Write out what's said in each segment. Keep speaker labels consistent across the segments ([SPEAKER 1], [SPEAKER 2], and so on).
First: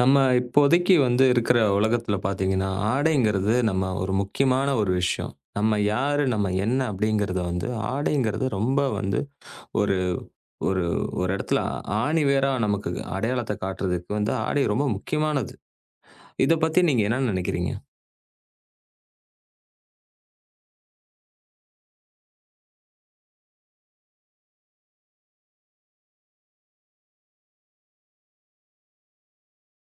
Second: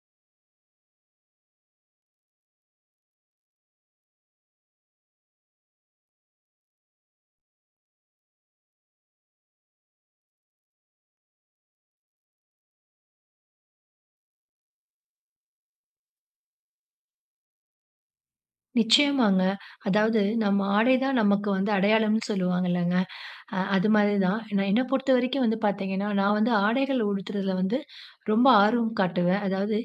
[SPEAKER 1] நம்ம இப்போதைக்கு வந்து இருக்கிற உலகத்துல பார்த்தீங்கன்னா, ஆடைங்கிறது நம்ம ஒரு முக்கியமான ஒரு விஷயம். நம்ம யாரு, நம்ம என்ன அப்படிங்கிறத வந்து ஆடைங்கிறது ரொம்ப வந்து ஒரு ஒரு ஒரு இடத்துல ஆணி வேரா நமக்கு அடையாளத்த காட்டுறதுக்கு வந்து ஆடை ரொம்ப முக்கியமானது. இத பத்தி நீங்க என்ன நினைக்கிறீங்க?
[SPEAKER 2] நிச்சயமாங்க. அதாவது நம்ம ஆடை தான் நமக்கு வந்து அடையாளம்னு சொல்லுவாங்க இல்லங்க. அது மாதிரி தான். நான் என்ன பொறுத்தவரைக்கும் வந்து பார்த்தீங்கன்னா, நான் வந்து ஆடைகள் உடுத்துறதுல வந்து ரொம்ப ஆர்வம் காட்டுவேன். அதாவது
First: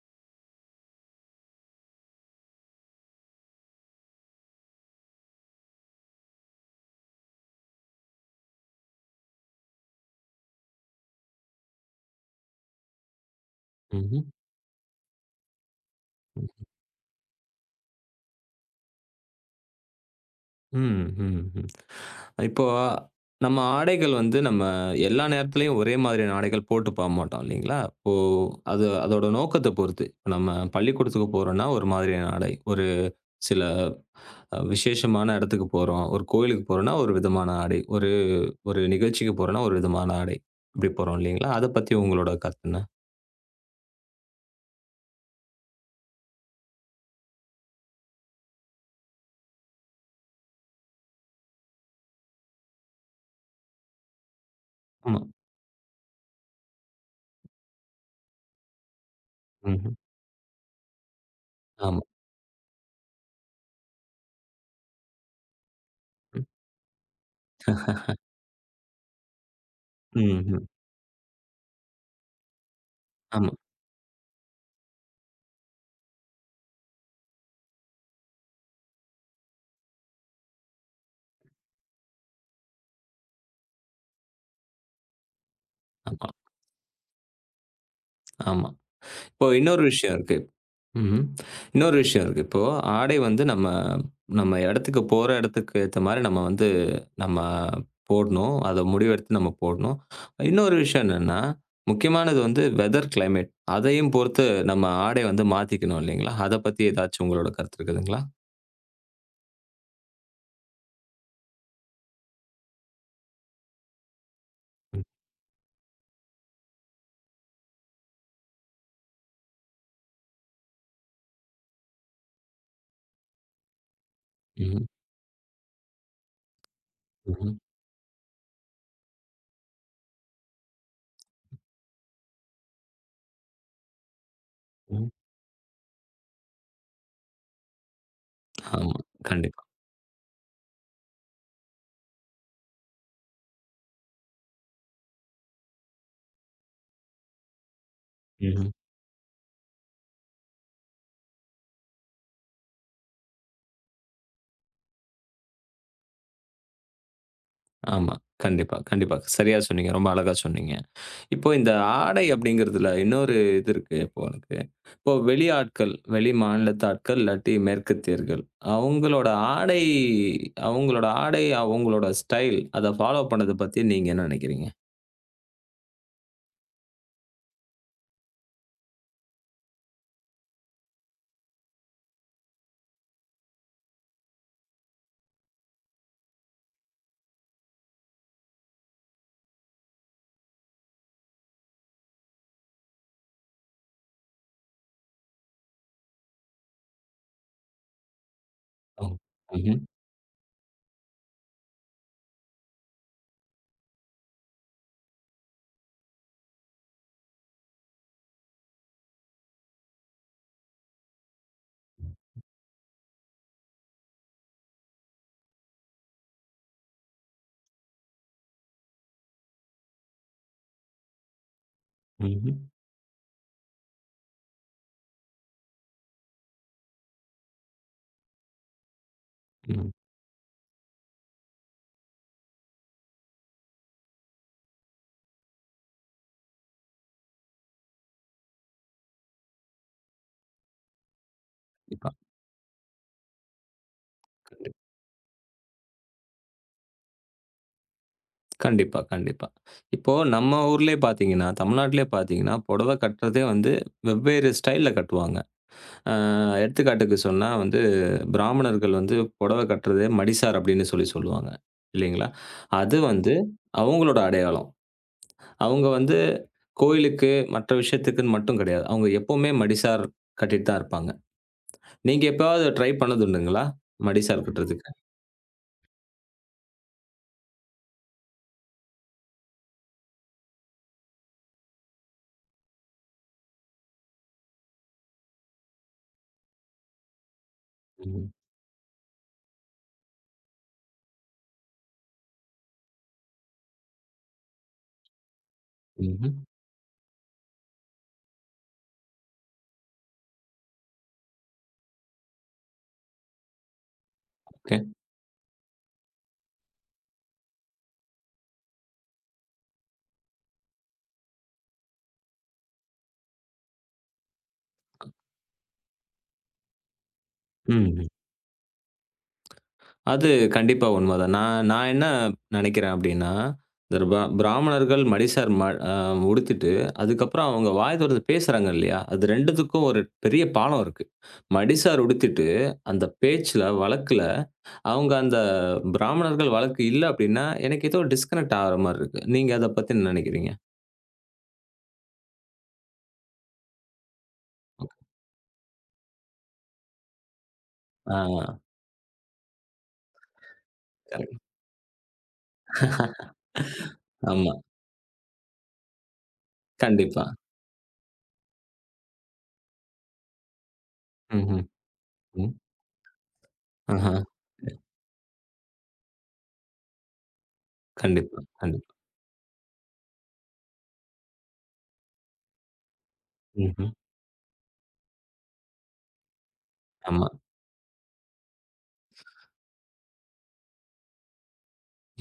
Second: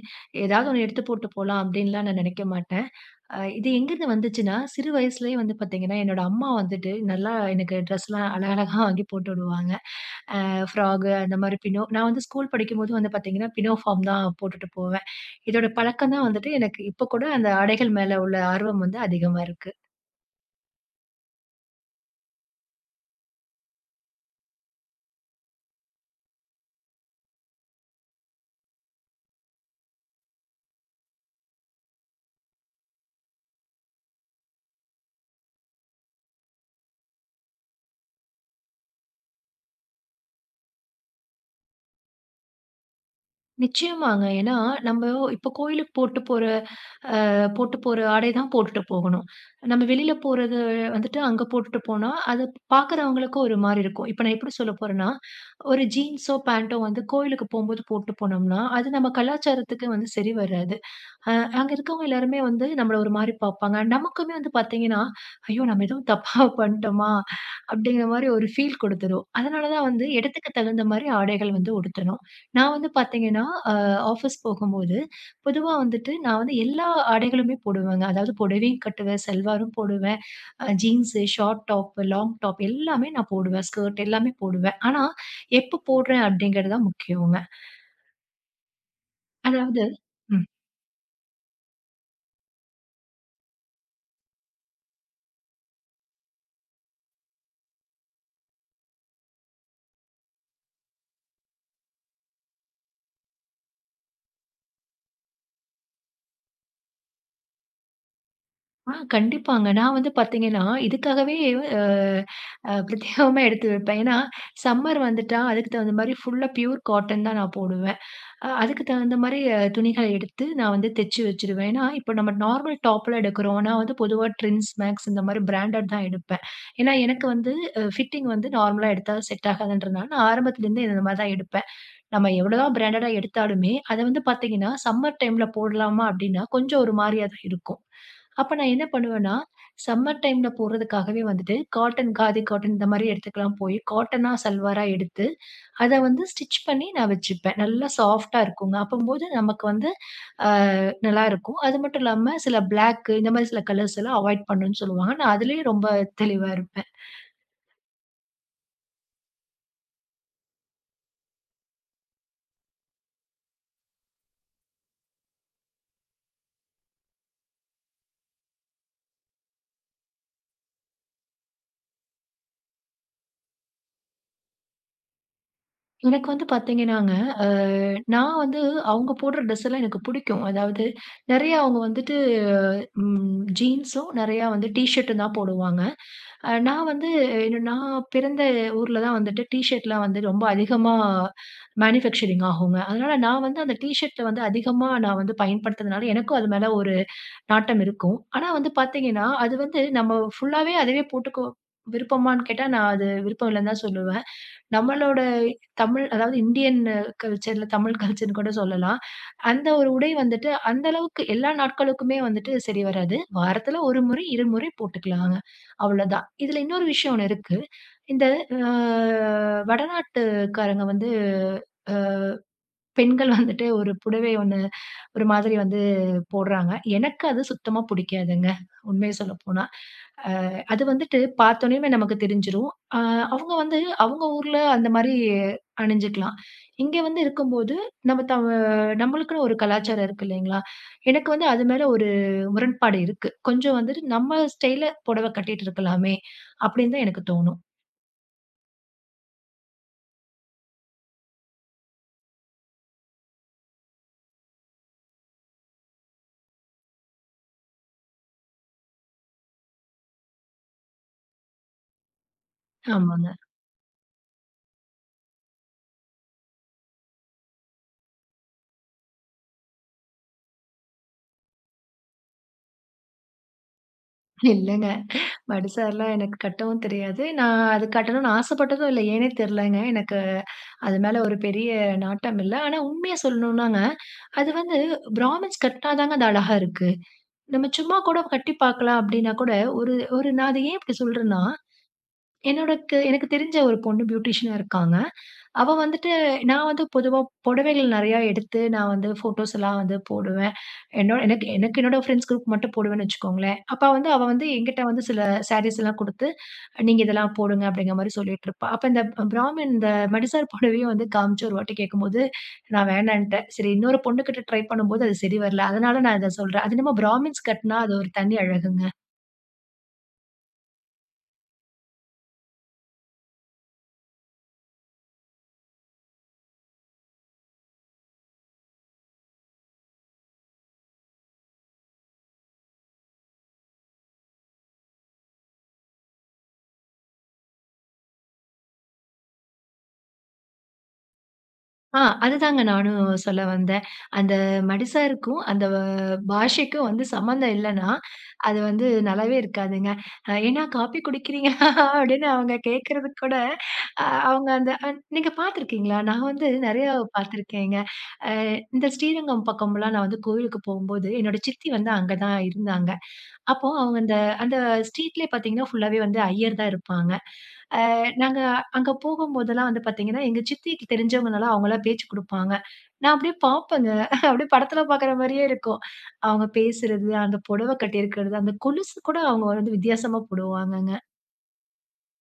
[SPEAKER 2] ஏதாவது ஒண்ணு எடுத்து போட்டு போலாம் அப்டின்லாம் நான் நெனைக்க மாட்டேன். இது எங்கருந்து வந்துச்சுன்னா, சிறு வயசுலயே வந்து பார்த்தீங்கன்னா, என்னோட அம்மா வந்துட்டு நல்லா எனக்கு ட்ரெஸ்லாம் அழகழகா வாங்கி போட்டு விடுவாங்க. ஃப்ராகு அந்த மாரி பினோ நான் வந்து ஸ்கூல் படிக்கும்போது வந்து பார்த்தீங்கன்னா, பினோ ஃபார்ம்
[SPEAKER 1] ம்ஹ்ம்.
[SPEAKER 2] தான் போட்டுட்டு போவேன். இதோட பழக்கம் தான் வந்துட்டு எனக்கு இப்ப கூட அந்த ஆடைகள் மேல உள்ள ஆர்வம் வந்து அதிகமா இருக்கு.
[SPEAKER 1] ம், ம், ம். இப்போ நம்ம ஆடைகள் வந்து நம்ம எல்லா நேரத்துலயும் ஒரே மாதிரியான ஆடைகள் போட்டு போ மாட்டோம் இல்லைங்களா? இப்போ அது அதோட நோக்கத்த பொறுத்து. இப்போ நம்ம பள்ளிக்கூடத்துக்கு போறோம்னா ஒரு மாதிரியான ஆடை. ஒரு சில விசேஷமான இடத்துக்கு போறோம். ஒரு கோயிலுக்கு போறோம்னா, ஒரு விதமான ஆடை. ஒரு ஒரு நிகழ்ச்சிக்கு போறோம்னா, ஒரு விதமான ஆடை. இப்படி போறோம் இல்லைங்களா? அத பத்தி உங்களோட கருத்து என்ன?
[SPEAKER 2] நிச்சயமாங்க. ஏன்னா, நம்ம இப்ப கோயிலுக்கு போட்டு போற போட்டு போற ஆடை தான் போட்டுட்டு போகணும். நம்ம வெளியில போறது வந்துட்டு அங்க போட்டுட்டு போனா, அது பார்க்குறவங்களுக்கும் ஒரு மாரி இருக்கும். இப்ப நான் எப்படி சொல்ல போறேன்னா,
[SPEAKER 1] ஆமா.
[SPEAKER 2] ஒரு ஜீன்ஸோ, பேண்டோ வந்து கோயிலுக்கு போம்போது போட்டு போனோம்னா, அது நம்ம கலாச்சாரத்துக்கு
[SPEAKER 1] ம்ஹ்ம்.
[SPEAKER 2] வந்து சரி வராது. அ அங்க
[SPEAKER 1] ஆமா.
[SPEAKER 2] இருக்கவங்க எல்லாருமே வந்து நம்மள ஒரு மாரி பார்ப்பாங்க. நமக்குமே வந்து பார்த்தீங்கன்னா, ஐயோ! நம்ம எதுவும் தப்பா
[SPEAKER 1] ம்.
[SPEAKER 2] பண்ட்டோமா? அப்படிங்கிற மாரி ஒரு ஃபீல் குடுத்துரும். அதனால தான் வந்து இடத்துக்கு
[SPEAKER 1] ம்ஹ்ம்.
[SPEAKER 2] தகுந்த மாரி ஆடைகள் வந்து உடுத்தணும். நான் வந்து பார்த்தீங்கன்னா,
[SPEAKER 1] ஆமா,
[SPEAKER 2] அ ஆஃபீஸ் போகும்போது, பொதுவா வந்துட்டு நான் வந்து எல்லா ஆடைகளுமே போடுவேங்க. அதாவது புடவையும் கட்டுவேன், சல்வாரும் போடுவேன், jeans, short top, long top எல்லாமே நான் போடுவேன். ஸ்கர்ட் எல்லாமே போடுவேன். ஆனா, எப்ப போடுறேன்
[SPEAKER 1] ஆமா,
[SPEAKER 2] அப்படிங்கிறது தான் முக்கியங்க.
[SPEAKER 1] ஆமா. இப்போ
[SPEAKER 2] அதாவது
[SPEAKER 1] இன்னொரு விஷயம் இருக்கு.
[SPEAKER 2] ம்.
[SPEAKER 1] ம்ஹ்ம். இன்னொரு விஷயம் இருக்கு. இப்போ ஆடை வந்து நம்ம நம்ம இடத்துக்கு போற இடத்துக்கு ஏத்த மாரி நம்ம வந்து நம்ம போடணும். அத முடிவெடுத்து நம்ம போடணும். இன்னொரு விஷயம் என்னன்னா, முக்கியமானது வந்து வெதர் கிளைமேட். அதையும் பொறுத்து நம்ம ஆடை வந்து மாத்திக்கணும் இல்லைங்களா? அத பத்தி ஏதாச்சும் உங்களோட கருத்து இருக்குதுங்களா?
[SPEAKER 2] ஆ கண்டிப்பாங்க. நான் வந்து பார்த்தீங்கன்னா, இதுக்காகவே அ அ பிரத்யேகமா எடுத்து வைப்பேன். ஏன்னா, சம்மர்
[SPEAKER 1] ம்.
[SPEAKER 2] வந்துட்டா அதுக்கு தகுந்த மாரி ஃபுல்லா பியூர் காட்டன் தான் நான் போடுவேன். அதுக்கு தகுந்த மாரி துணிகள எடுத்து நான் வந்து தச்சு வச்சுருவேன். ஏன்னா, இப்போ நம்ம நார்மல் டாப்லாம் எடுக்கிறோம். நான் வந்து பொதுவா ட்ரெண்ட்ஸ்,
[SPEAKER 1] ம்.
[SPEAKER 2] மேக்ஸ் இந்த மாரி பிராண்டட் தான் எடுப்பேன். ஏன்னா, எனக்கு வந்து
[SPEAKER 1] ம்ஹ்ம்.
[SPEAKER 2] ஃபிட்டிங் வந்து நார்மலா எடுத்தா செட் ஆகாதுன்றதுனால நான் ஆரம்பத்துலேருந்தே இந்த மாரி தான் எடுப்பேன். நம்ம எவ்வளோதான் பிராண்டடா எடுத்தாலுமே, அத வந்து பார்த்தீங்கன்னா,
[SPEAKER 1] ம்.
[SPEAKER 2] சம்மர் டைம்ல போடலாமா அப்படின்னா, கொஞ்சம் ஒரு மாரியா தான் இருக்கும். அப்ப நான் என்ன
[SPEAKER 1] ஆமா.
[SPEAKER 2] பண்ணுவேன்னா,
[SPEAKER 1] கண்டிப்பா.
[SPEAKER 2] சம்மர் டைம்ல போடுறதுக்காகவே வந்துட்டு காட்டன், காதி காட்டன் இந்த மாரி இடத்துக்குலாம் போய் காட்டனா சல்வாரா எடுத்து, அத வந்து ஸ்டிட்ச் பண்ணி நான் வச்சுப்பேன். நல்லா சாஃப்ட்டா
[SPEAKER 1] ம்ஹ்ம்.
[SPEAKER 2] இருக்குங்க. அப்பம்போது நமக்கு வந்து அ நல்லாயிருக்கும். அது மட்டும் இல்லாம சில பிளாக்கு இந்த மாரி சில கலர்ஸ் எல்லாம் அவாய்ட் பண்ணணும்னு சொல்லுவாங்க. நான் அதிலேயே ரொம்ப தெளிவா இருப்பேன்.
[SPEAKER 1] ஆமா. கண்டிப்பா, கண்டிப்பா. சரியா சொன்னீங்க. ரொம்ப அழகா சொன்னீங்க. இப்போ இந்த ஆடை அப்படிங்கிறதுல இன்னொரு இது இருக்கு. இப்போ உனக்கு. இப்போ வெளி ஆட்கள், வெளி மாநிலத்து ஆட்கள் இல்லாட்டி மேற்கத்தியர்கள். அவங்களோட ஆடை அவங்களோட ஆடை, அவங்களோட ஸ்டைல் அத ஃபாலோ பண்ணத பத்தி நீங்க என்ன நெனைக்கிறீங்க?
[SPEAKER 2] எனக்கு வந்து பார்த்தீங்கன்னாங்க, அ நான் வந்து அவங்க போடுற ட்ரெஸ் எல்லாம் எனக்கு பிடிக்கும். அதாவது நெறைய அவங்க வந்துட்டு ஜீன்ஸும், நெறையா வந்து டீ ஷர்ட்டும் தான் போடுவாங்க. நான் வந்து என்ன நான் பிறந்த ஊர்ல தான் வந்துட்டு டீ ஷர்ட்லாம் வந்து ரொம்ப அதிகமா மேனுஃபேக்சரிங் ஆகுங்க. அதனால நான் வந்து அந்த டீ ஷர்ட்ட வந்து அதிகமா நான் வந்து பயன்படுத்துறதுனால, எனக்கும் அது மேல ஒரு நாட்டம் இருக்கும். ஆனா வந்து
[SPEAKER 1] ம்.
[SPEAKER 2] பார்த்தீங்கன்னா, அது
[SPEAKER 1] ம்ஹ்ம்.
[SPEAKER 2] வந்து நம்ம ஃபுல்லாவே அதுவே போட்டுக்க விருப்பமான்னு கேட்டா, நான் அது விருப்பம் இல்லன்னு தான் சொல்லுவேன். நம்மளோட தமிழ் அதாவது இந்தியன் கல்ச்சர்ல தமிழ் கல்ச்சர்ன்னு கூட சொல்லலாம். அந்த ஒரு உடை வந்துட்டு அந்த அளவுக்கு எல்லா நாட்களுக்குமே வந்துட்டு சரி வராது. வாரத்துல 1 முறை, 2 முறை போட்டுக்கலாங்க. அவ்வளோதான். இதுல இன்னொரு விஷயம் ஒண்ணு இருக்கு. இந்த அ வடநாட்டுக்காரங்க வந்து அ
[SPEAKER 1] ம்ஹ்ம்.
[SPEAKER 2] பெண்கள் வந்துட்டு ஒரு புடவை ஒண்ணு ஒரு மாதிரி வந்து போடுறாங்க. எனக்கு அது சுத்தமா புடிக்காதுங்க. உண்மைய சொல்லப்போனா.
[SPEAKER 1] ம்.
[SPEAKER 2] அது வந்துட்டு பார்த்தோனேயுமே நமக்கு தெரிஞ்சிரும். அவங்க வந்து அவங்க ஊர்ல அந்த மாரி அணிஞ்சுக்கலாம். இங்க வந்து இருக்கும்போது, நம்ம நம்மளுக்குன்னு ஒரு கலாச்சாரம் இருக்கு இல்லைங்களா? எனக்கு வந்து அது மேல ஒரு
[SPEAKER 1] கண்டிப்பா.
[SPEAKER 2] முரண்பாடு இருக்கு. கொஞ்சம் வந்துட்டு நம்ம
[SPEAKER 1] கண்டிப்
[SPEAKER 2] ஸ்டைல்ல புடவை கட்டிட்டு இருக்கலாமே! அப்படின்னு தான் எனக்கு தோணும்.
[SPEAKER 1] கண்டிப்பா, கண்டிப்பா. இப்போ நம்ம ஊர்லயே பார்த்தீங்கன்னா, தமிழ்நாட்டிலேயே பார்த்தீங்கன்னா, புடவை கட்டுறதே வந்து வெவ்வேறு ஸ்டைல்ல கட்டுவாங்க. அ எடுத்துக்காட்டுக்கு சொன்னா வந்து, பிராமணர்கள் வந்து புடவ கட்டுறதே மடிசார் அப்படின்னு சொல்லி சொல்லுவாங்க. இல்லைங்களா? அது
[SPEAKER 2] ஆமாங்க.
[SPEAKER 1] வந்து அவங்களோட அடையாளம். அவங்க வந்து கோயிலுக்கு, மற்ற விஷயத்துக்குன்னு மட்டும் கிடையாது. அவங்க எப்பவுமே மடிசார் கட்டிட்டு தான் இருப்பாங்க. நீங்க எப்பயாவது ட்ரை பண்ணது உண்டுங்களா? மடிசார்
[SPEAKER 2] இல்லங்க.
[SPEAKER 1] கட்டுறதுக்கு?
[SPEAKER 2] படுசார்லாம் எனக்கு கட்டவும் தெரியாது. நான் அது கட்டணும்னு ஆசைப்பட்டதும் இல்ல. ஏன்னே தெரிலங்க. எனக்கு அது மேல ஒரு பெரிய நாட்டம் இல்ல. ஆனா உண்மைய சொல்லணும்னாங்க, அது வந்து பிராமின்ஸ் கட்னா தாங்க அது அழகா இருக்கு. நம்ம சும்மா கூட
[SPEAKER 1] ம்.
[SPEAKER 2] கட்டி பார்க்கலாம் அப்படின்னா கூட, ஒரு ஒரு நான் அத ஏன் இப்படி சொல்றேன்னா, என்னோடக்கு எனக்கு தெரிஞ்ச ஒரு பொண்ணு பியூட்டிஷியனா இருக்காங்க. அவ வந்துட்டு
[SPEAKER 1] ம்ஹ்ம்.
[SPEAKER 2] நான் வந்து பொதுவா புடவைகள் நெறையா எடுத்து நான் வந்து ஃபோட்டோஸ் எல்லாம் வந்து போடுவேன். என்னோட எனக்கு எனக்கு என்னோட ஃப்ரெண்ட்ஸ் குரூப் மட்டும் போடுவேன்னு வச்சுக்கோங்களேன். அப்ப வந்து அவ வந்து
[SPEAKER 1] ஓகே.
[SPEAKER 2] என்கிட்ட வந்து சில சாரீஸ் எல்லாம் குடுத்து, நீங்க இதெல்லாம் போடுங்க அப்படிங்கிற மாரி சொல்லிட்டுருப்பா. அப்ப இந்த பிராமின் இந்த மடிசார் புடவைய வந்து காமிச்சு ஒரு வாட்டி கேட்கும்போது, நான் வேணான்ட்டேன். சரி இன்னொரு பொண்ணுகிட்ட ட்ரை பண்ணும்போது அது சரி வரல. அதனால நான் இத சொல்றேன். அது என்னமோ பிராமின்ஸ் கட்னா அது
[SPEAKER 1] ம்.
[SPEAKER 2] ஒரு தனி அழகுங்க.
[SPEAKER 1] அது கண்டிப்பா உண்மதான். நான் நான் என்ன நெனைக்கிறேன் அப்டின்னா, இந்த பிராமணர்கள் மடிசார் ம அ உடுத்திட்டு, அதுக்கப்புறம் அவங்க வாய் தொறந்து பேசுறாங்க இல்லையா? அது 2த்துக்கும் ஒரு பெரிய பாலம் இருக்கு. மடிசார் உடுத்திட்டு, அந்த பேச்சுல, வழக்குல அவங்க அந்த பிராமணர்கள் வழக்கு இல்ல அப்டின்னா, எனக்கு ஏதோ டிஸ்கனெக்ட் ஆகுற மாரி இருக்கு. நீங்க அத பத்தி என்ன நெனைக்கிறீங்க?
[SPEAKER 2] ஆ அதுதாங்க நானும் சொல்ல வந்தேன். அந்த மடிசாருக்கும், அந்த பாஷைக்கும் வந்து சம்மந்தம் இல்லன்னா,
[SPEAKER 1] ஆ
[SPEAKER 2] அது வந்து நல்லாவே இருக்காதுங்க. "ஏன்னா காப்பி
[SPEAKER 1] கரெக்ட்.
[SPEAKER 2] குடிக்கிறீங்களா?" அப்படின்னு அவங்க கேட்கறதுக்கு கூட, அ அவங்க
[SPEAKER 1] ஆமா.
[SPEAKER 2] அந்த அ நீங்க பார்த்துருக்கீங்களா? நான் வந்து நெறையா
[SPEAKER 1] கண்டிப்பா.
[SPEAKER 2] பார்த்துருக்கேங்க. அ இந்த ஸ்ரீரங்கம் பக்கம்லாம் நான் வந்து கோயிலுக்கு போகும்போது, என்னோட
[SPEAKER 1] ம்ஹ்ம்.
[SPEAKER 2] சித்தி வந்து அங்க தான்
[SPEAKER 1] ம்.
[SPEAKER 2] இருந்தாங்க. அப்போ அவங்க
[SPEAKER 1] ஆஹா.
[SPEAKER 2] அந்த அந்த ஸ்ட்ரீட்லயே பார்த்தீங்கன்னா, ஃபுல்லாவே வந்து ஐயர் தான் இருப்பாங்க. அ நாங்க
[SPEAKER 1] கண்டிப்பா,
[SPEAKER 2] அங்க
[SPEAKER 1] கண்டிப்பா.
[SPEAKER 2] போகும்போதெல்லாம் வந்து பார்த்தீங்கன்னா, எங்க சித்திக்கு தெரிஞ்சவங்கனால அவங்கலாம் பேச்சு குடுப்பாங்க. நான் அப்படியே பார்ப்பேங்க.
[SPEAKER 1] ம்ஹ்ம்.
[SPEAKER 2] அப்படியே படத்துல பார்க்குற மாரியே இருக்கும். அவங்க பேசுறது,
[SPEAKER 1] ஆமா.
[SPEAKER 2] அந்த புடவை கட்டியிருக்கிறது, அந்த கொலுசு கூட அவங்க வந்து வித்தியாசமா போடுவாங்கங்க.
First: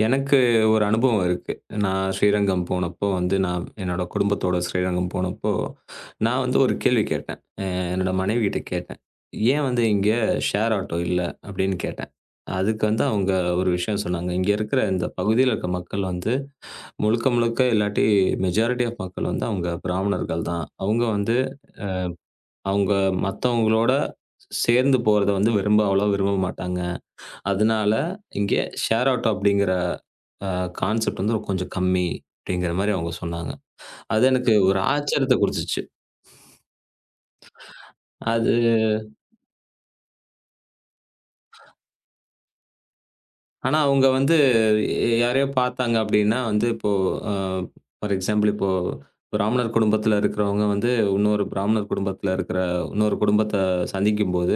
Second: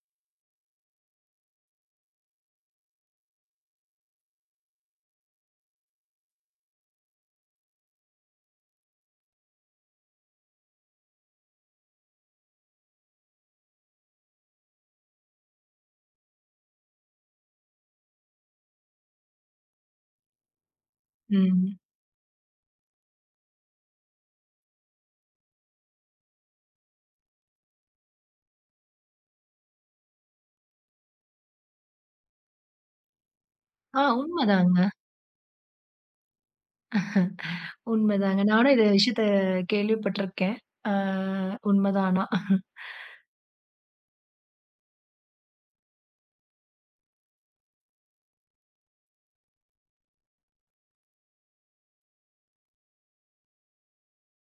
[SPEAKER 1] எனக்கு ஒரு அனுபவம் இருக்கு. நான் ஸ்ரீரங்கம் போனப்போ வந்து, நான் என்னோட குடும்பத்தோட ஸ்ரீரங்கம் போனப்போ, நான் வந்து ஒரு கேள்வி கேட்டேன். என்னோட மனைவிகிட்ட கேட்டேன். "ஏன் வந்து இங்க ஷேர் ஆட்டோ இல்ல?" அப்படின்னு கேட்டேன். அதுக்கு வந்து அவங்க ஒரு விஷயம் சொன்னாங்க. இங்க இருக்கிற இந்த பகுதியில இருக்க மக்கள் வந்து, முழுக்க முழுக்க இல்லாட்டி மெஜாரிட்டி ஆஃப் மக்கள் வந்து அவங்க பிராமணர்கள் தான். அவங்க வந்து
[SPEAKER 2] ம்.
[SPEAKER 1] அவங்க மத்தவங்களோட சேர்ந்து போறத வந்து விரும்ப அவ்வளவா விரும்ப மாட்டாங்க. அதனால இங்கே ஷேர் ஆட்டோ அப்படிங்கிற அ கான்செப்ட் வந்து கொஞ்சம் கம்மி அப்படிங்கிற மாரி அவங்க சொன்னாங்க.
[SPEAKER 2] ஆ
[SPEAKER 1] அது எனக்கு ஒரு
[SPEAKER 2] உண்மதாங்க,
[SPEAKER 1] ஆச்சரியத்த குடுத்துச்சு.
[SPEAKER 2] உண்மதாங்க.
[SPEAKER 1] அது
[SPEAKER 2] நானும் இந்த விஷயத்த கேள்விப்பட்டுருக்கேன். ஆ உண்மதான் ஆனா.
[SPEAKER 1] ஆனா அவங்க வந்து யாரையோ பார்த்தாங்க அப்படின்னா வந்து இப்போ அ ஃபார் எக்ஸாம்பிள் இப்போ பிராமணர் குடும்பத்தில இருக்கிறவங்க வந்து இன்னொரு பிராமணர் குடும்பத்தில இருக்கிற இன்னொரு குடும்பத்த சந்திக்கும்போது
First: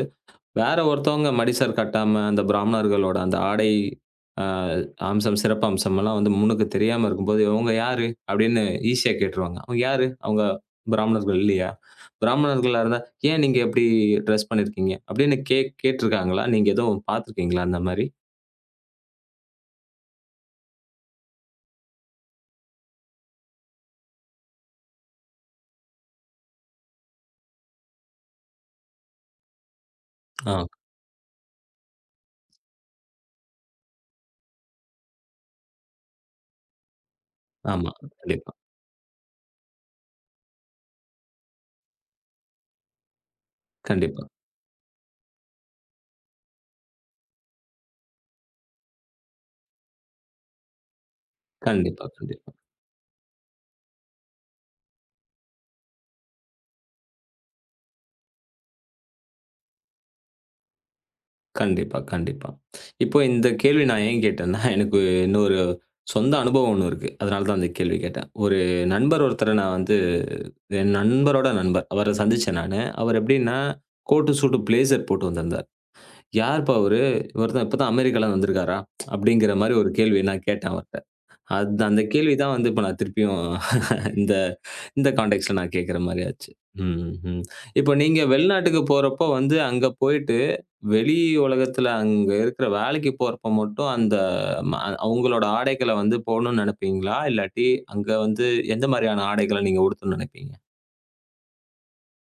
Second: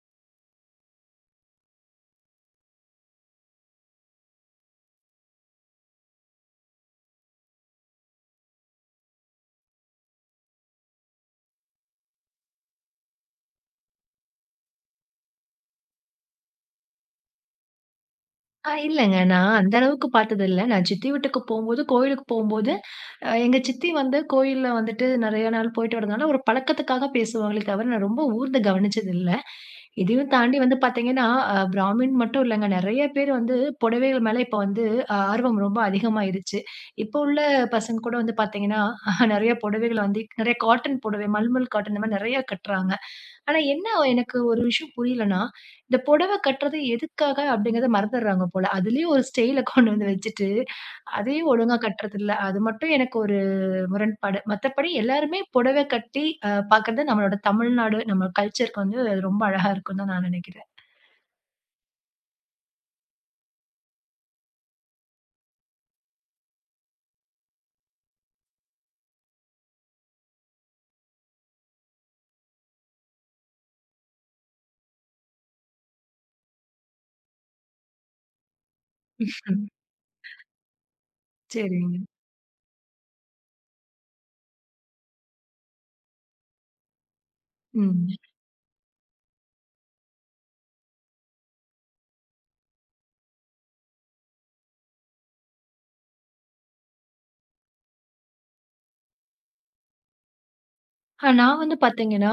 [SPEAKER 1] வேற ஒருத்தவங்க மடிசர் கட்டாம, அந்த பிராமணர்களோட அந்த ஆடை அ அம்சம், சிறப்பம்சம் எல்லாம் வந்து முன்னுக்கு தெரியாம இருக்கும்போது, "இவங்க யாரு?" அப்படின்னு ஈஸியா கேட்டுருவாங்க. "அவங்க யாரு? அவங்க பிராமணர்கள் இல்லையா? பிராமணர்களா இருந்தா, ஏன் நீங்க இப்படி டிரெஸ் பண்ணியிருக்கீங்க?" அப்படின்னு கேட்டுருக்காங்களா? நீங்க எதுவும் பார்த்துருக்கீங்களா அந்த மாரி?
[SPEAKER 2] ஆ இல்லங்க. நான் அந்த அளவுக்கு பார்த்ததில்ல. நான் சித்தி வீட்டுக்கு போம்போது, கோயிலுக்கு போம்போது எங்க சித்தி வந்து கோயில்ல வந்துட்டு நெறைய நாள் போயிட்டு வரதுனால, ஒரு பழக்கத்துக்காக பேசுவாங்களே தவிர, நான் ரொம்ப ஊர்ந்து கவனிச்சது இல்ல. இதையும்
[SPEAKER 1] ஆ.
[SPEAKER 2] தாண்டி வந்து பார்த்தீங்கன்னா, பிராமின் மட்டும் இல்லங்க. நெறைய பேர் வந்து புடவைகள் மேல இப்ப வந்து ஆர்வம் ரொம்ப அதிகமாயிருச்சு. இப்போ உள்ள
[SPEAKER 1] ஆமா.
[SPEAKER 2] பசங்க கூட வந்து
[SPEAKER 1] கண்டிப்பா.
[SPEAKER 2] பார்த்தீங்கன்னா, நெறைய புடவைகள வந்து நெறைய காட்டன் புடவை, மல்மல் காட்டன் இந்த மாரி நெறைய கட்டுறாங்க. ஆனா என்ன
[SPEAKER 1] கண்டிப்பா.
[SPEAKER 2] எனக்கு ஒரு விஷயம் புரியலன்னா, இந்த புடவ கட்டுறது எதுக்காக அப்படிங்கிறத மறந்துடுறாங்க போல. அதுலயும் ஒரு ஸ்டைல கொண்டு வந்து வச்சுட்டு, அதையும் ஒழுங்கா
[SPEAKER 1] கண்டிப்பா,
[SPEAKER 2] கட்டுறதில்ல.
[SPEAKER 1] கண்டிப்பா.
[SPEAKER 2] அது மட்டும் எனக்கு ஒரு முரண்பாடு. மத்தபடி எல்லாருமே புடவை கட்டி பார்க்கறது நம்மளோட தமிழ்நாடு, நம்ம கல்ச்சருக்கு வந்து அது ரொம்ப அழகா இருக்குன்னு தான் நான் நினைக்கிறேன்.
[SPEAKER 1] கண்டிப்பா, கண்டிப்பா. இப்போ இந்த கேள்வி நான் ஏன் கேட்டேன்னா, எனக்கு இன்னொரு சொந்த அனுபவம் ஒண்ணு இருக்கு. அதனால தான் அந்த கேள்வி கேட்டேன். ஒரு நண்பர் ஒருத்தர நான் வந்து என் நண்பரோட நண்பர். அவர சந்திச்சேன் நானு. அவர் எப்படின்னா, கோட்டு, சூட்டு, பிளேசர் போட்டு வந்திருந்தார். "யாருப்பா இவரு? இவர் தான் இப்ப தான் அமெரிக்காலருந்து வந்திருக்காரா?" அப்படிங்கிற மாரி ஒரு கேள்வி நான் கேட்டேன் அவர்ட்ட. அது
[SPEAKER 2] சரிங்க.
[SPEAKER 1] அந்த கேள்வி தான் வந்து இப்ப நான் திருப்பியும் இந்த இந்த கான்டெக்ஸ்ட்ல நான் கேட்கிற மாரி ஆச்சு. ம், ம். இப்போ
[SPEAKER 2] ம்.
[SPEAKER 1] நீங்க வெளிநாட்டுக்கு போறப்போ வந்து அங்க போயிட்டு, வெளி உலகத்துல அங்க இருக்கிற வேலைக்கு போறப்போ மட்டும் அந்த ம உங்களோட ஆடைகள வந்து போடணும்னு நெனைப்பீங்களா? இல்லாட்டி அங்க வந்து எந்த மாரியான ஆடைகள நீங்க உடுத்தணும்னு நெனைப்பீங்க?
[SPEAKER 2] நான் வந்து பார்த்தீங்கன்னா,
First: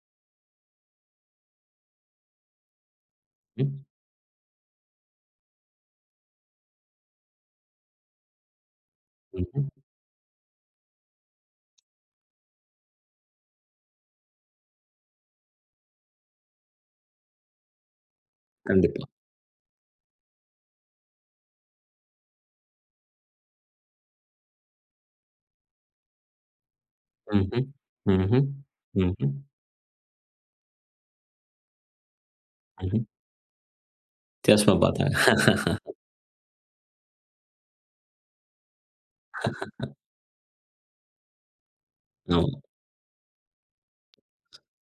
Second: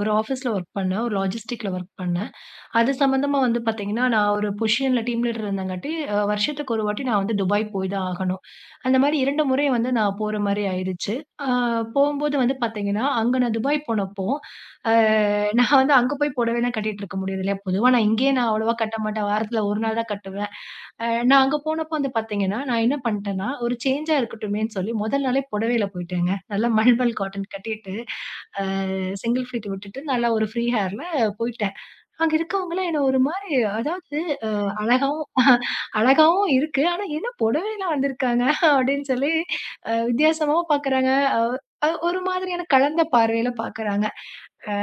[SPEAKER 2] ஒரு ஆஃபீஸ்ல வொர்க் பண்ணேன். ஒரு லாஜிஸ்டிக்ல வொர்க் பண்ணேன். அது சம்மந்தமா வந்து
[SPEAKER 1] ம்,
[SPEAKER 2] பார்த்தீங்கன்னா, நான் ஒரு பொசிஷன்ல டீம் லீடர் இருந்தங்காட்டி, வருஷத்துக்கு ஒரு வாட்டி நான் வந்து துபாய் போய் தான் ஆகணும். அந்த மாரி 2 முறை
[SPEAKER 1] ம்ஹ்ம்.
[SPEAKER 2] வந்து நான் போற மாரி ஆயிடுச்சு. அ போம்போது வந்து பார்த்தீங்கன்னா, அங்க நான் துபாய் போனப்போ, அ நான் வந்து அங்க போய் புடவைலாம் கட்டிட்டு இருக்க முடியாது இல்லையா? பொதுவா நான் இங்கேயே நான் அவ்வளவா கட்ட
[SPEAKER 1] கண்டிப்பா.
[SPEAKER 2] மாட்டேன். வாரத்துல 1 நாள் தான் கட்டுவேன். நான் அங்க போனப்போ வந்து பார்த்தீங்கன்னா, நான் என்ன பண்ட்டேன்னா, ஒரு சேஞ்சா இருக்கட்டுமேன்னு சொல்லி முதல் நாளே புடவையில போயிட்டேங்க. நல்லா மல்மல் காட்டன்
[SPEAKER 1] ம்ஹ்ம்.
[SPEAKER 2] கட்டிட்டு,
[SPEAKER 1] ம்ஹ்ம்.
[SPEAKER 2] அ
[SPEAKER 1] ம்ஹ்ம்.
[SPEAKER 2] சிங்கிள் ஃபீட் விட்டுட்டு, நல்லா ஒரு ஃப்ரீ ஹேர்ல போயிட்டேன். அங்க இருக்கவங்கலாம்
[SPEAKER 1] ம்ஹ்ம்.
[SPEAKER 2] என்ன ஒரு மாரி அதாவது
[SPEAKER 1] வித்தியாசமா
[SPEAKER 2] அழகாவும்
[SPEAKER 1] பார்த்தாங்க.
[SPEAKER 2] அழகாவும் இருக்கு. ஆனா என்ன புடவைலாம் வந்திருக்காங்க அப்டின்னு சொல்லி வித்தியாசமாவும் பாக்குறாங்க. அவ் அ ஒரு
[SPEAKER 1] ஆமா,
[SPEAKER 2] மாதிரியான கலந்த பார்வையில பாக்குறாங்க.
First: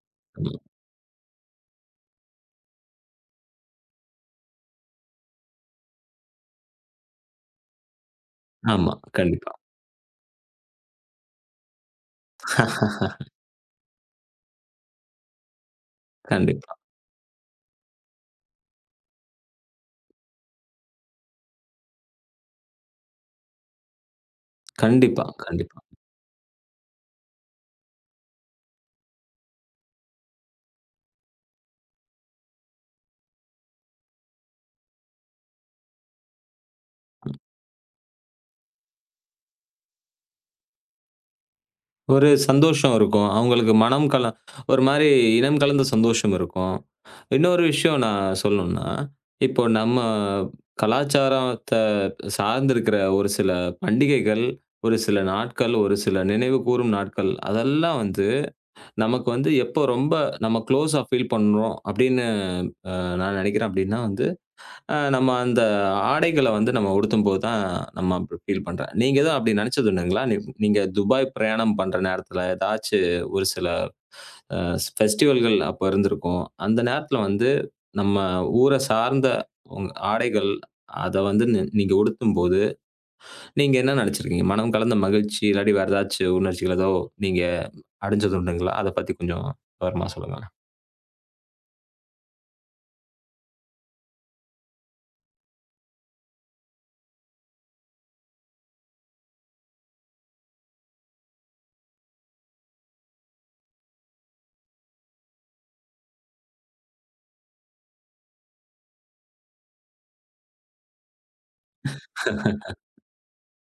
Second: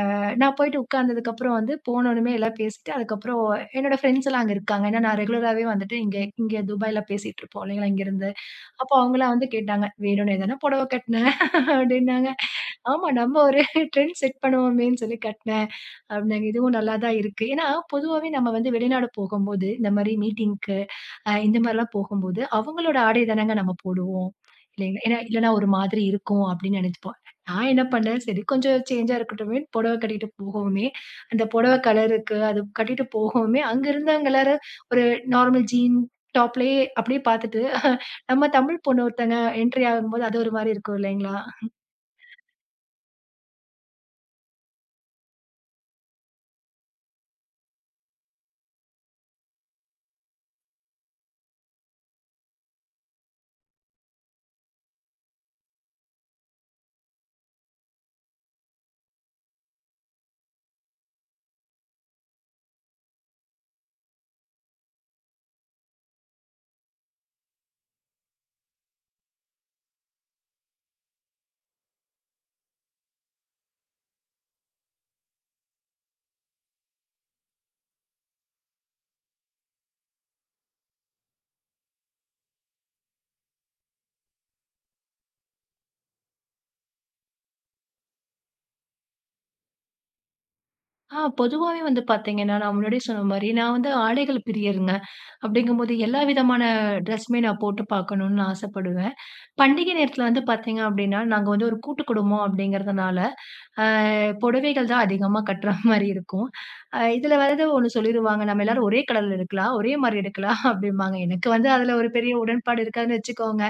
[SPEAKER 1] ஆமா.
[SPEAKER 2] நான் போயிட்டு உட்கார்ந்ததுக்கப்புறம் வந்து போனோனமே எல்லாம் பேசிட்டு அதுக்கப்புறம் என்னோட ஃப்ரெண்ட்ஸ் எல்லாம் அங்க இருக்காங்க. ஏன்னா நான் ரெகுலராவே வந்துட்டு இங்க இங்க துபாய்ல பேசிட்டு இருப்போம் இல்லைங்களா இங்கருந்து. அப்போ
[SPEAKER 1] ஆமா.
[SPEAKER 2] அவங்கலாம் வந்து
[SPEAKER 1] கண்டிப்பா,
[SPEAKER 2] கேட்டாங்க, "வேணுனே தானே புடவ கட்ன" அப்டின்னாங்க. ஆமா. நம்ம ஒரு ட்ரெண்ட் செட் பண்ணுவோமேன்னு சொல்லி கட்னேன். அப்டினாங்க.
[SPEAKER 1] கண்டிப்பா,
[SPEAKER 2] இதுவும் நல்லா தான் இருக்கு. ஏன்னா, பொதுவாவே நம்ம வந்து வெளிநாடு போகும்போது, இந்த மாரி மீட்டிங்க்கு, இந்த மாரிலாம் போகும்போது, அவங்களோட ஆடை தானங்க நம்ம போடுவோம். இல்லைங்களா? ஏன்னா
[SPEAKER 1] கண்டிப்பா,
[SPEAKER 2] இல்லன்னா ஒரு
[SPEAKER 1] கண்டிப்பா.
[SPEAKER 2] மாதிரி இருக்கும் அப்டின்னு நெனச்சுப்போம். நான் என்ன பண்ணேன், சரி கொஞ்சம் சேஞ்சா இருக்கட்டுமேன்னு புடவ கட்டிட்டு போகவுமே, அந்த புடவ கலருக்கு அது கட்டிட்டு போகவுமே, அங்க இருந்தவங்க எல்லாரும் ஒரு நார்மல் டாப்லயே அப்டியே பாத்துட்டு, நம்ம தமிழ் பொண்ணு ஒருத்தங்க என்ட்ரி ஆகும்போது அது ஒரு மாரி இருக்கும் இல்லைங்களா?
[SPEAKER 1] ஒரு சந்தோஷம் இருக்கும். அவங்களுக்கு மனம் ஒரு மாரி இனம் கலந்த சந்தோஷம் இருக்கும். இன்னொரு விஷயம் நான் சொல்லணும்னா, இப்போ நம்ம கலாச்சாரத்த சார்ந்திருக்கிற ஒரு சில பண்டிகைகள், ஒரு சில நாட்கள், ஒரு சில நினைவுகூரும் நாட்கள், அதெல்லாம் வந்து நமக்கு வந்து எப்போ ரொம்ப நம்ம க்ளோஸா ஃபீல் பண்றோம் அப்படின்னு நான் நினைக்கிறேன் அப்படின்னா வந்து, நம்ம அந்த ஆடைகள வந்து நம்ம உடுத்தும்போது தான் நம்ம அப்படி ஃபீல் பண்றேன். நீங்க எதுவும் அப்படி நினைச்சது உண்டுங்களா? நீங்க துபாய் பிரயாணம் பண்ற நேரத்துல ஏதாச்சு ஒரு சில அ ஃபெஸ்டிவல்கள் அப்ப இருந்திருக்கும். அந்த நேரத்துல வந்து நம்ம ஊர சார்ந்த உங்க ஆடைகள் அத வந்து நீங்க உடுத்தும்போது, நீங்க என்ன நினைச்சிருக்கீங்க? மனம் கலந்த மகிழ்ச்சி, இல்லாட்டி வேற ஏதாச்சும் உணர்ச்சிகள் ஏதோ நீங்க அடைஞ்சது உண்டுங்களா? அத பத்தி கொஞ்சம் விவரமா சொல்லுங்களேன்.
[SPEAKER 2] ஆ பொதுவாவே வந்து பார்த்தீங்கன்னா, நான் முன்னாடியே சொன்ன மாரி, நான் வந்து ஆடைகள் பிரியருங்க. அப்படிங்கும்போது எல்லா விதமான ட்ரெஸ்மே நான் போட்டு பார்க்கணும்னு நான் ஆசைப்படுவேன். பண்டிகை நேரத்தில வந்து பார்த்தீங்க அப்படின்னா, நாங்க வந்து ஒரு கூட்டு குடும்பம் அப்படிங்கிறதுனால, அ புடவைகள் தான் அதிகமா கட்டுற மாரி இருக்கும். இதில வந்து ஒண்ணு சொல்லிருவாங்க, "நம்ம எல்லாரும் ஒரே கலர்ல எடுக்கலாம், ஒரே மாரி எடுக்கலாம்" அப்படிம்பாங்க. எனக்கு வந்து அதில ஒரு பெரிய உடன்பாடு இருக்காதுன்னு வச்சுக்கோங்க.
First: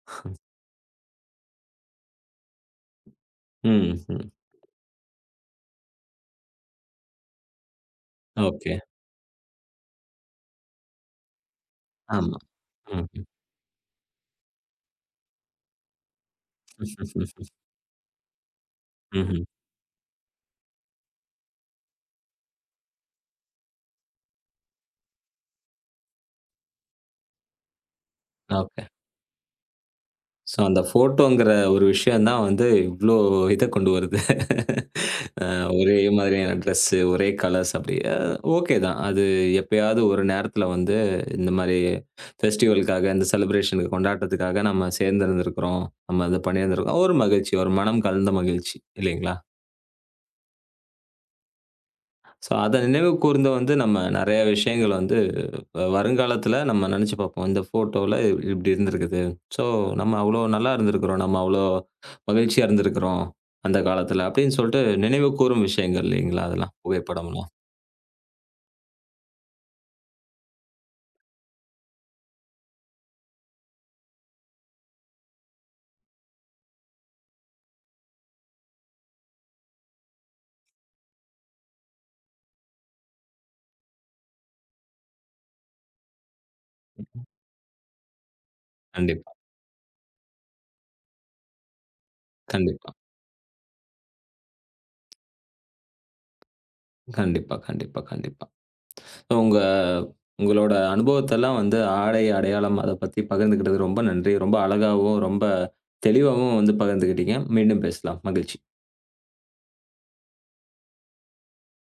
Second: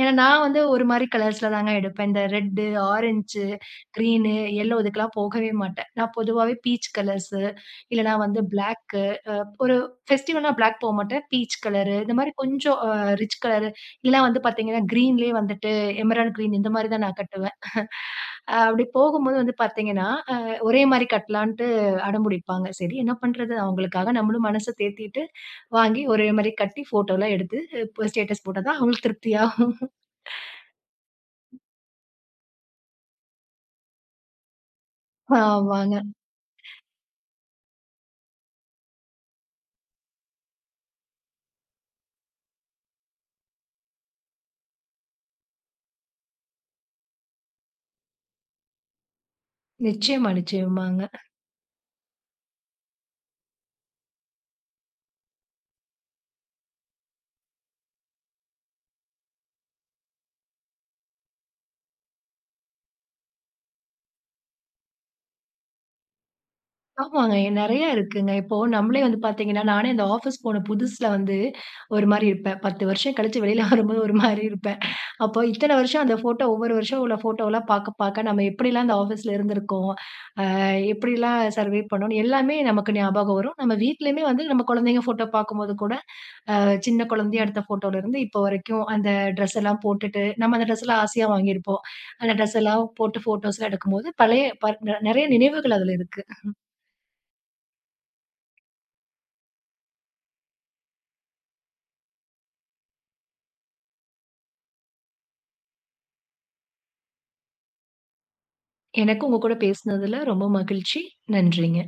[SPEAKER 2] ஏன்னா, நான் வந்து ஒரு மாரி கலர்ஸ்ல தாங்க எடுப்பேன். இந்த ரெட்டு, ஆரஞ்சு,
[SPEAKER 1] ம், ம்.
[SPEAKER 2] கிரீனு, எல்லோ இதுக்கெல்லாம் போகவே மாட்டேன். நான் பொதுவாவே பீச் கலர்ஸு, இல்லன்னா வந்து
[SPEAKER 1] ஓகே.
[SPEAKER 2] பிளாக்கு, அ ஒரு ஃபெஸ்டிவல்னா பிளாக் போமாட்டேன். பீச் கலரு, இந்த மாரி
[SPEAKER 1] ஆமா.
[SPEAKER 2] கொஞ்சம்
[SPEAKER 1] ம்.
[SPEAKER 2] ரிச் கலரு, இல்லன்னா வந்து பாத்தீங்கன்னா, கிரீன்லயே வந்துட்டு எமரால்ட் கிரீன் இந்த மாரி தான் நான்
[SPEAKER 1] ம்ஹ்ம்.
[SPEAKER 2] கட்டுவேன். அப்படி போகும்போது வந்து பாத்தீங்கன்னா, அ ஒரே மாரி கட்டலான்ட்டு அடம்புடிப்பாங்க. சரி என்ன பண்றது? அவங்களுக்காக நம்மளும் மனச தேத்திட்டு, வாங்கி ஒரே மாரி கட்டி ஃபோட்டோலாம் எடுத்து, இப்ப ஸ்டேட்டஸ் போட்டா தான்
[SPEAKER 1] ஓகே.
[SPEAKER 2] அவங்களுக்கு திருப்தியாகும்.
[SPEAKER 1] ஸோ, அந்த ஃபோட்டோங்கிற ஒரு விஷயம் தான் வந்து இவ்ளோ இத கொண்டு வருது. அ ஒரே
[SPEAKER 2] ஆமாங்க.
[SPEAKER 1] மாதிரியான ட்ரெஸ்ஸு, ஒரே கலர்ஸ் அப்படி ஓகே தான். அது எப்பயாவது ஒரு நேரத்தில வந்து இந்த மாரி ஃபெஸ்டிவலுக்காக, இந்த செலிப்ரேஷனுக்கு கொண்டாட்டத்துக்காக நம்ம சேர்ந்திருந்திருக்கிறோம். நம்ம அத பண்ணியிருந்திருக்கோம். ஒரு மகிழ்ச்சி, ஒரு மனம் கலந்த மகிழ்ச்சி இல்லைங்களா?
[SPEAKER 2] நிச்சயமா, நிச்சயமாங்க.
[SPEAKER 1] ஸோ, அத நினைவு கூர்ந்து வந்து நம்ம நெறைய விஷயங்கள் வந்து வருங்காலத்துல நம்ம நெனச்சு பாப்போம். இந்த ஃபோட்டோல இப்டி இருந்திருக்குது. ஸோ நம்ம அவ்ளோ நல்லா இருந்திருக்கிறோம். நம்ம அவ்ளோ மகிழ்ச்சியா இருந்திருக்கிறோம். அந்த காலத்துல அப்டின்னு சொல்ட்டு நினைவு கூரும் விஷயங்கள் இல்லைங்களா? அதெல்லாம்
[SPEAKER 2] ஆமாங்க.
[SPEAKER 1] புகைப்படம்லாம்.
[SPEAKER 2] நெறைய இருக்குங்க. இப்போ நம்மளே வந்து பார்த்தீங்கன்னா, நானே அந்த ஆஃபீஸ் போன புதுசுல வந்து ஒரு மாரி இருப்பேன். 10 வருஷம் கழிச்சு வெளியில வரும்போது ஒரு மாரி இருப்பேன். அப்போ இத்தன வருஷம் அந்த ஃபோட்டோ ஒவ்வொரு வருஷம் உள்ள ஃபோட்டோலாம் பார்க்க பார்க்க நம்ம எப்படிலாம் அந்த ஆஃபீஸ்ல இருந்திருக்கோம், அ எப்படிலாம் சர்வே பண்ணோம்னு எல்லாமே நமக்கு ஞாபகம் வரும். நம்ம வீட்லயுமே வந்து நம்ம குழந்தைங்க ஃபோட்டோ பார்க்கும்போது கூட அ சின்ன குழந்தையா எடுத்த ஃபோட்டோல இருந்து இப்போ வரைக்கும் அந்த
[SPEAKER 1] கண்டிப்பா,
[SPEAKER 2] ட்ரெஸ் எல்லாம் போட்டுட்டு, நம்ம அந்த ட்ரெஸ்லாம் ஆசையா வாங்கியிருப்போம். அந்த ட்ரெஸ் எல்லாம்
[SPEAKER 1] கண்டிப்பா,
[SPEAKER 2] போட்டு ஃபோட்டோஸ்லாம் எடுக்கும்போது பழைய நெறைய நினைவுகள் அதுல இருக்கு.
[SPEAKER 1] கண்டிப்பா, கண்டிப்பா, கண்டிப்பா. So, உங்க உங்களோட அனுபவத்தெல்லாம் வந்து ஆடை, அடையாளம் அத பத்தி பகிர்ந்துக்கிட்டது ரொம்ப நன்றி. ரொம்ப அழகாவும், ரொம்ப தெளிவாவும் வந்து பகிர்ந்துக்கிட்டீங்க. மீண்டும் பேசலாம். மகிழ்ச்சி.
[SPEAKER 2] எனக்கும் உங்க கூட பேசினதுல ரொம்ப மகிழ்ச்சி. நன்றிங்க.